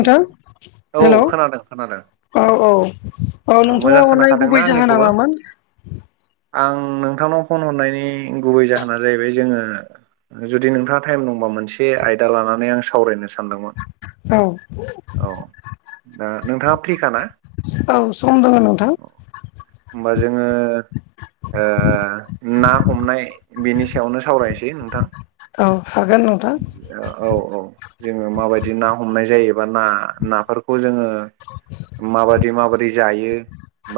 औ हेल' औ खोनादों खोनादों औ ओ मोजां नोंथाङा हरनायनि खोनाखादोंना गुबै जाहोना आंनिखौबो मामोन? आं नोंथांनाव फन हरनायनि गुबै जाहोना जाहैबाय जोङो जुदि नोंथाङा टाइम दंबा मोनसे आयदा लानानै आं सावरायनो सानदोंमोन। औ औ दा नोंथाङा फ्रिखााना? औ सम दोङो नोंथां। होमबा जोङो ओ ना हमनाय बिनि सायावनो सावरायनोसै नोंथां। औ हागोन नोंथां। औ औ जोङो माबायदि ना हमनाय जायोबा ना नाफोरखौ जोङो माबायदि माबायदि जायो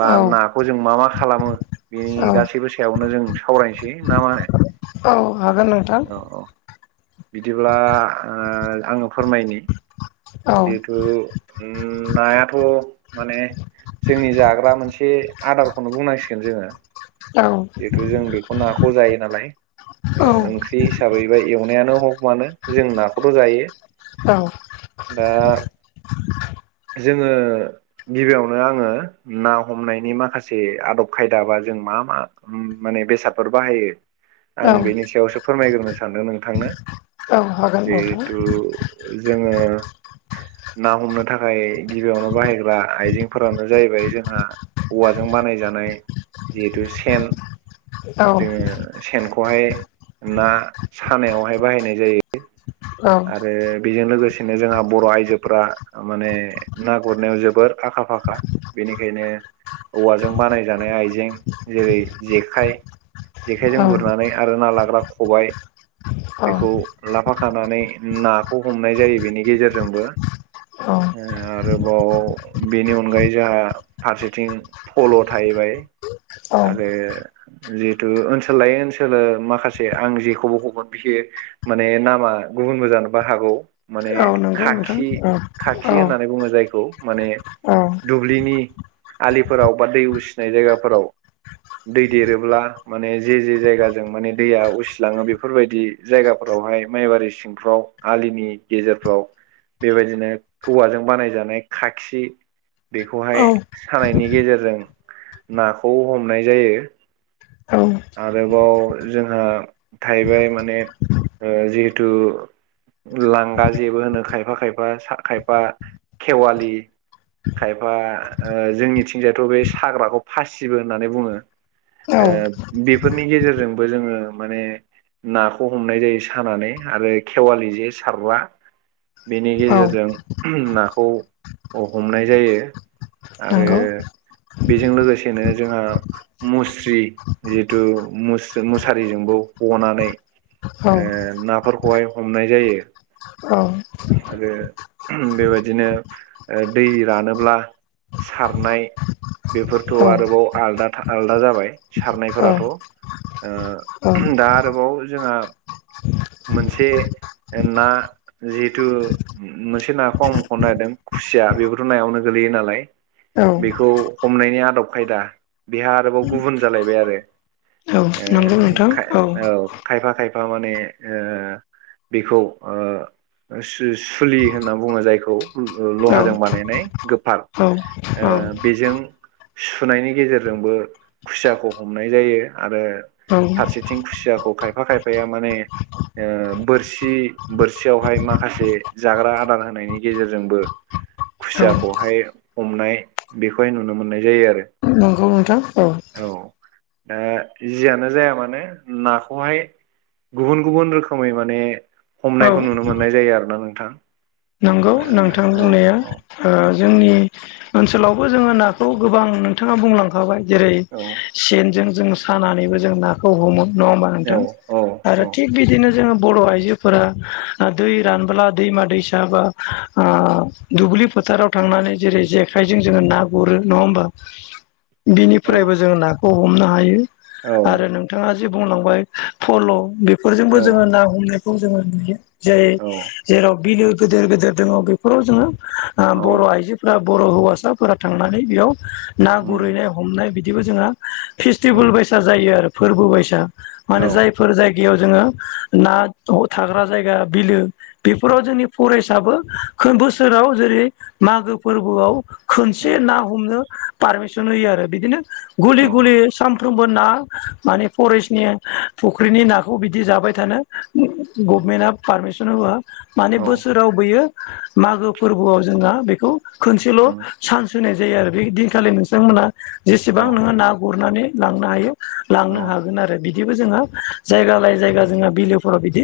बा औ नाखौ जों मा मा खालामो बेनि औ गासैबो सायावनो जों सावरायनोसै ना मा होनो? औ हागोन नोंथां। औ औ बिदिब्ला आङो फोरमायनि औ जिहेथु उम नायाथ' माने जोंनि जाग्रा मोनसे आदारखौनो बुंनांसिगोन जोङो। औ जिहेथु जों बेखौ नाखौ जायो नालाय औ ओ ओंख्रि हिसाबै बे एवनायानो हग मानो जों नाखौथ' जायो। औ दा जोङो गिबियावनो आङो ना हमनायनि माखासे आदब खायदा बा जों मा मा माने बेसादफोर बाहायो आं औ बेनि सायावसो फोरमायग्रोनो सानदों नोंथांनो। औ हागोन नोंथां जिहेथु जोङो ना हमनो थाखाय गिबियावनो बाहायग्रा आइजेंफोरानो जाहैबाय जोंहा औवाजों बानायजानाय जिहेथु सेन औ जोङो सेनखौहाय ना सानायावहाय बाहायनाय जायो। औ आरो बेजों लोगोसे नो जोंहा बर' आयजोफोरा माने ना गुरनायाव जोबोर आखा फाखा। बेनिखायनो औवाजों बानायजानाय आइजें जेरै जेखाइ जेखाइजों गुरनानै आरो ना लाग्रा खबाय औ बेखौ लाफाखानानै नाखौ हमनाय जायो बेनि गेजेरजोंबो‌। ओ आरोबाव बेनि अनगायै जोंहा फारसेथिं फल' थाहैबाय। औ आरो जिहेतु ओनसोल लायै ओनसोल माखासे आं जेखौबो [unintelligible] माने नामा गुबुनबो जानोबो हागौ माने औ नंगौ नोंथां खाखि औ औ खाखि होननानै बुङो जायखौ माने दुब्लिनि आलिफोराव बा दै उसिनाय जायगाफोराव दै देरोब्ला माने जे जे जायगाजों माने दैया उसिलाङो बेफोरबायदि जायगाफ्रावहाय माइबारि सिंफ्राव आलिनि गेजेरफ्राव बेबायदिनो औवाजों बानायजानाय खाखि औ बेखौहाय सानायनि गेजेरजों नाखौ हमनाय जायो। औ आरोबाव जोंहा थाइबें माने ओ जिहेथु लांगा जेबो होनो खायफा खायफा खायफा खेवालि खायफा ओ जोंनिथिंजायथ' बे साग्राखौ फासिबो होननानै बुङो। औ ओ बेफोरनि गेजेरजोंबो जोङो माने नाखौ हमनाय जायो सानानै आरो खेवालि जे सारग्रा बेनि औ गेजेरजों नाखौ ह-हमनाय जायो। आरो नंगौ बेजों लोगोसेनो जोंहा मुस्रि जिहेथु मुस-मुसारिजोंबो हनानै औ ओ नाफोर खौहाय हमनाय जायो। औ। आरो बेबायदिनो ओ दै रानोब्ला सारनाय बेफोरथ' आरोबाव आलदा आलदा जाबाय। सारनायफोराथ' ओ दा आरोबाव जोंहा मोनसे ना जिहेथु मोनसे नाखौ आं मख'नो नागिरदों खुसिया बेबोथ' नायावनो गोलैयो नालाय। औ बेखौ हमनायनि आदब खायदा बेहा आरोबाव गुबुन जालायबाय आरो औ नंगौ नोंथां ए औ खायफा खायफा माने ओ बेखौ ओ ओ सु सुलि होनना बुङो जायखौ औ लहाजों बानायनाय गोफार औ। ओ औ बेजों सुनायनि गेजेरजोंबो खुसियाखौ हमनाय जायो आरो औ फारसेथिं खुसियाखौ खायफा खायफाया माने ओ बोरसि बोरसियावहाय माखासे जाग्रा आदार होनायनि गेजेरजोंबो औ खुसियाखौहाय हमनाय बेखौहाय नुनो मोननाय जायो आरो। नंगौ नोंथां औ औ दा जियानो जाया मानो नाखौहाय गुबुन गुबुन रोखोमै माने औ हमनायखौ नुनो मोननाय जायो आरो ना नोंथां। नंगौ नोंथां ओ बुंनाया औ ओ जोंनि ओनसोलावबो जोङो नाखौ गोबां नोंथाङा बुंलांखाबाय। जेरै औ सेनजों जों सानानैबो जों नाखौ हमो नङा होमबा औ नोंथां? औ आरो थिग बिदिनो जोङो बर' आइजोफोरा दै रानब्ला दैमा दैसा बा ओ दुब्लि फोथाराव थांनानै जेरै जेखाइजों जोङो ना गुरो नङा होमबा? [inaudible] औ बिनिफ्रायबो जोंङो नाखौ हमनो हायो आरो नों नोंथाङा जि बुंलांबाय फल' बेफोरजोंबो औ जोङो ना हमनायखौ जोङो नुयो। जेरै औ जेराव बिलो गिदिर गिदिर दङ बेफोराव जोङो आ औ बर' आइजोफोरा बर' हौवासाफोरा थांनानै बेयाव ना उम गुरैनाय हमनाय बिदिबो जोंहा औ फेस्टिभेल बायसा जायो आरो फोरबो बायसा औ माने जायफोर जाय जायगायाव जोङो ना थाग्रा जायगा बिलो बेफोराव जोंनि फरेस्टाबो बोसोराव जेरै मागो फोरबोआव औ खनसे ना हमनो पारमिशन होयो आरो बिदिनो औ गुलि गुलि साम सानफ्रोमबो ना माने फरेस्टनि फुख्रिनि नाखौ बिदि जाबाय थानो गभमेन्टआ पारमिसन होआ माने बोसोराव बैयो मागो फोरबोआव जोंहा बेखौ खनसेल' उम चान्स होनाय जायो आरो बे दिनखालि नोंथांमोनहा औ जेसेबां नोङो ना गुरनानै लांनो हायो औ लांनो हागोन आरो बिदिबो जोंहा जायगा लायै जायगा जोंहा बिलोफोराव बिदि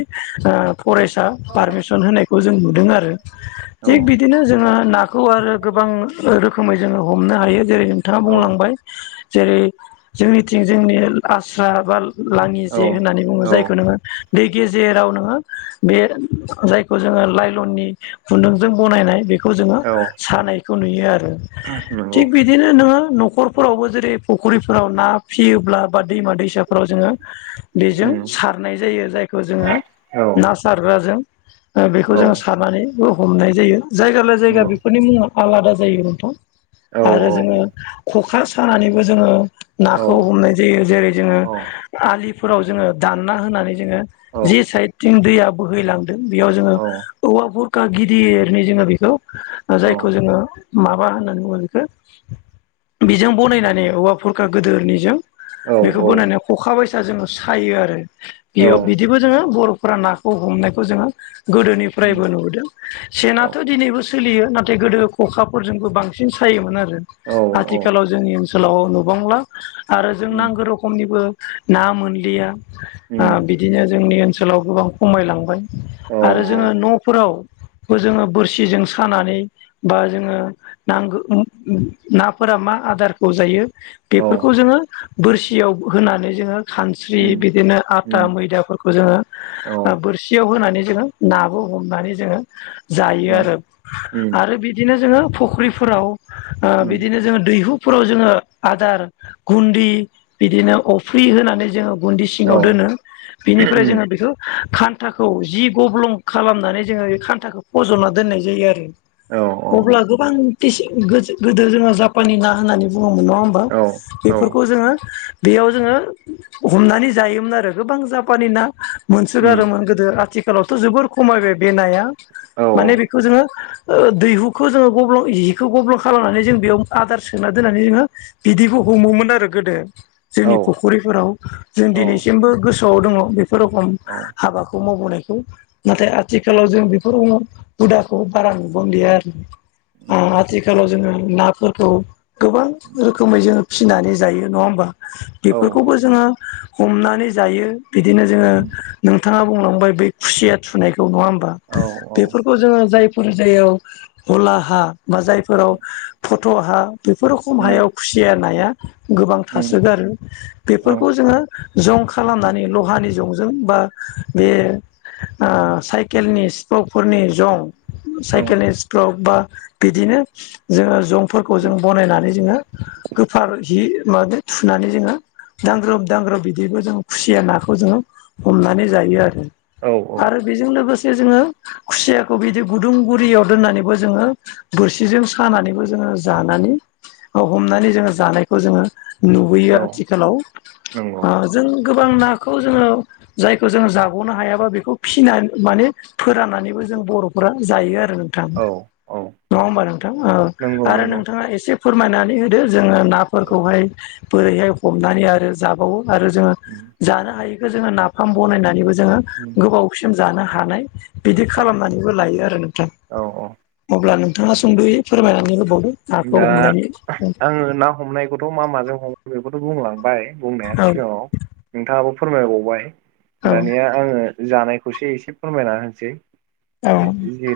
आ फरेस्ट आ पारमिसन होनायखौ जों नुदों आरो। [inaudible] थिग बिदिनो जोङो नाखौ आरो गोबां रोखोमै जोङो हमनो हायो जेरै नोंथाङा औ बुंलांबाय जेरै जोंनिथिं जोंनि आस्रा बा लाङि जे होननानै बुङो। औ जायखो नोङो दै गेजेराव नोङो बे जायखौ जोङो लाइलननि खुन्दुंजों बनायनाय बेखौ जोङो औ सानायखौ नुयो आरो। नंगौ थिग बि दिनो नोङो न'खरफोरावबो जेरै फुख्रिफोराव ना फियोब्ला बा दैमा दैसा फोराव जोङो बेजों उम सारनाय जायो। जायखौ जोङो औ ना सारग्राजों ओ बेखौ औ जों सारनानैबो हमनाय जायो। जायगा लाय जायगा नंगौ बिफोरनि मुङा आलादा जायो नोंथां। औ आरो जोङो ख'खा सानानैबो जोङो नाखौ हमनाय जायो। जेरै जोङो औ आलिफोराव जोङो दानना होनानै जोङो जि साइदथिं दैया बोहैलां दों बेआव जोङो औ औवा बुरखा गिदिरनि जोङो बेखौ औ जायखौ जोङो माबा होननानै बुङो बेखौ बेजों बनायनानै औवा बुरखा गोदोरनिजों बेखौ औ बोनानै ख'खा बायसिना जोङो सायो आरो बे याव बिदिबो जोङो बर'फोरा ना ओ हमनायखौ जोङो उम गोदोनिफ्रायबो नुबोदों सेनाथ' दिनैबो सोलियो नाथाय गोदो ख'खाफोरजोंबो बांसिन सायोमोन आरो औ औ आथिखालाव जोंनि ओनसोलाव नुबांला आरो जों उम नांगो रोखो खमनिबो ना मोनलिआ ओ उम बिदिनो जोंनि ओनसोलाव गोबां खमायलांबाय औ आरो जोङो न'फोराव बो जोङो बोरसिजों सानानै बा जोङो नांगो उम उम‌ नाफोरा मा आदारखौ जायो औ बेफोरखौ जोङो बोरसिआव होनानै जोङो खानस्रि उम बिदिनो आथा उम मैदाफोरखौ जोङो औ ओ बोरसि आव होनानै जोङो नाबो हमनानै जोङो जायो उम आरो उम आरो बि बिदिनो जोङो फ'ख्रिफोराव ओ उम बिदिनो जोङो दैहुफोराव जोङो आदार गुन्दि बिदिनो अफ्रि होनानै जोङो गुन्दि औ सिंआव दोनो बिनिफ्राय उम जोङो बेखौ खान्थाखौ जि गब्लुं खालामनानै जोङो इ खान थाखौ फज'ना दोननाय जायो आरो औ अब्ला गोबां इसि गोजो गोदो जोङो जापानि ना होननानै बुङोमोन नङा होमबा औ औ बेफोरखौ जोङो बेआव जोङो हमनानै जायोमोन आरो गोबां जापानि ना उम मोनसोगारोमोन गोदो आथिखालावथ' जोबोर खमायबाय बे नाया औ माने बेखौ जोङो उम मो ओ दैहुखौ जोङो गब्लं जिखौ गब्लं खालामनानै जों बेआव आदार सोना दोननानै जोङो बिदिबो हमोमोन आरो गोदो औ जोंनि फ'ख'रिफोराव जों औ दिनैसिमबो गोसोआव दङ' बेफोर फोर रखम औ हाबाखौ मावबोनायखौ नाथाय आथिखालाव जों बे फोरखौनो हुदाखौ बारा नुबांलिआ आरो आ उम आथिखालाव जोङो नाफोरखौ गोबां रोखोमै जोङो फिनानै जायो नङा होमबा औ औ बेफोरखौबो जोङो हमनानै जायो बिदिनो जोङो उम नोंथांआ बुंलांबाय बै खुसिआ थुनायखौ नङा होमबा औ औ बेफोरखौ जोङो जाय फोरजायाव हला हा बा जायफोराव फट' हा बेफोर रखम उम हायाव खुसिआ नाया गोबां उम थासोगारो औ बेफोरखौ जोङो जं खालामनानै लहानि जंजों बा बे आ साइकेलनिस सिप्र'कफोरनि जं साइकेलनि सिप्र'क बा बिदिनो जोङो जं फोरखौ जों बनायनानै जोङो गोफार हि माबे थुनानै जोङो दांग्रोब दांग्रोब बिदिबो जों खुसिआ नाखौ जोङो हमनानै जायो आरो औ औ आरो बेजों लोगोसे जोङो खुसिआखौ बिदि गुदुं बुरियाव दोननानैबो जोङो बोरसिजों सानानैबो जोङो जानानै ओ हमनानै जोङो जानायखौ जोङो नुबोयो औ आथिखालाव नंगौ ओ जों गोबां नाखौ जोङो जायखौ जोङो जाग'नो हायाबा बेखौ फिना माने फोराननानैबो जों बर'फोरा जायो आरो नोंथां औ औ नङा होमबा नोंथां ओ नंगौ आरो नंगौ नोंथांआ एसे फोरमायनानै होदो नोंथां दो जोङो औ नाफोरखौहाय बोरैहाय हमनानै आरो जाबावो आरो जोङो उम जानो हायैखौ जोङो नाफाम बनायनानैबो जोङो उम गोबाव सिम जानो हानाय बिदि औ खालामनानैबो लायो आरो नोंथां औ औ अब्ला नोंथांआ सुंद'यै फोरमायनानै होबावदो नाखौ दा हमनायनि ओ आं हमनाय हमनायखौथ' मा माजों हमो बेखौथ' बुंलांबाय बुंनाया औ सिगांआव नोंथांआबो फोरमायबावबाय औ दानिआ आङो जानायखौसो एसे फोरमायना होनोसै औ जि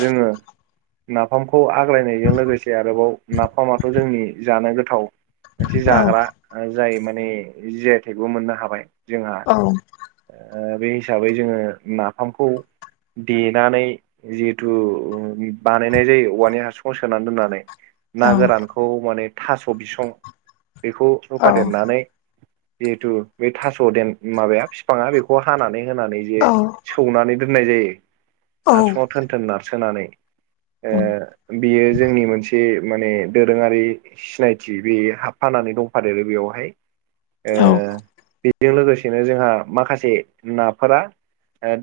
जोङो नाफामखौ हाग्रायनायजों लोगोसे आरोबाव नाफामाथ' जोंनि जानो गोथाव मोनसे औ जाग्रा जाय माने जि आायथायाइबो मोननो हाबाय जोंहा। औ बे हिसाबै जोङो नाफामखौ देनानै जिहेथु बानायनाय जायो वान इार्स थ सोनानै दोननानै ना गोरानखौ माने थास' बिसं बेखौ रफा औ देरनानै जिहेथु बे थास' देन माबाया बिफाङा बेखौ हानानै होनानै जे सौनानै दोननाय जायो औ औ हासङाव। थोन थोन नारसोमनानै बियो जोंनि मोनसे माने दोरोङारि सिनायथि बे हाबफानानै दंफादेरो बेयावहाय नंगौ बेजों लोगोसेनो जोंहा माखासे नाफोरा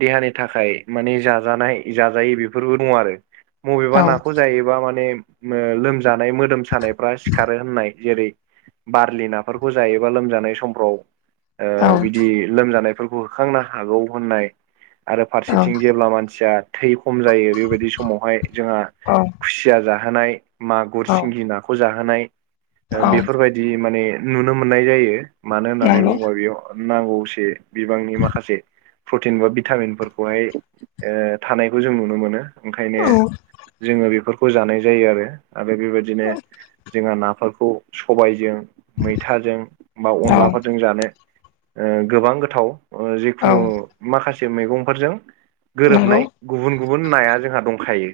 देहानि थाखाय मानि जाजानाय जाजायि बेफोरबो दङ आरो। बबेबा औ नाखौ जायोबा माने लोमजानाय मोदोम सानायफ्रा सिखारो होननाय जेरै बारलि नाफोरखौ जायोबा लोमजानाय समफ्राव बिदि लोमजानायफोरखौ होखांनो हागौ होननाय आरो फारसेथिं जेब्ला मानसिया थै खम जायो बेबायदि समावहाय जोंहा औ खुसिया जाहोनाय मागुर सिंगि नाखौ जाहोनाय बेफोरबाय बायदि माने नुनो मोननाय जायो मानो होननानै बुङोबा बेयाव नांगौसे बिबांनि माखासे प्रटिन बा भिटामिनफोरखौहाय थानायखौ जों नुनो मोनो। ओंखायनो जोङो बेफोरखौ जानाय जायो आरो आरो बेबायदिनो जोंहा नाफोरखौ सबायजों। मैथाजों बा अनलाफोरजों जानो गोबां गोथाव जिखुनु माखासे मैगंफोरजों गोरोबनाय गुबुन गुबुन नाया जोंहा दंखायो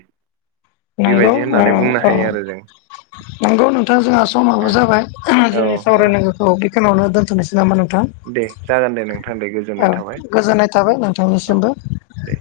नंगौ बेबायदि होननानै बुंनो औ औ। हायो आरो जों नंगौ नोंथां जोंहा समाबो जाबाय ओ जोंनि औ औ सावरायनांगौ थ' बेखखौननो दोनथ'नोसै नामा नोंथां दे जागोन दे नोंथां दे औ गोजोननाय थाबाय। गोजोननाय थाबाय औ नों औ थांनिसिमबो दे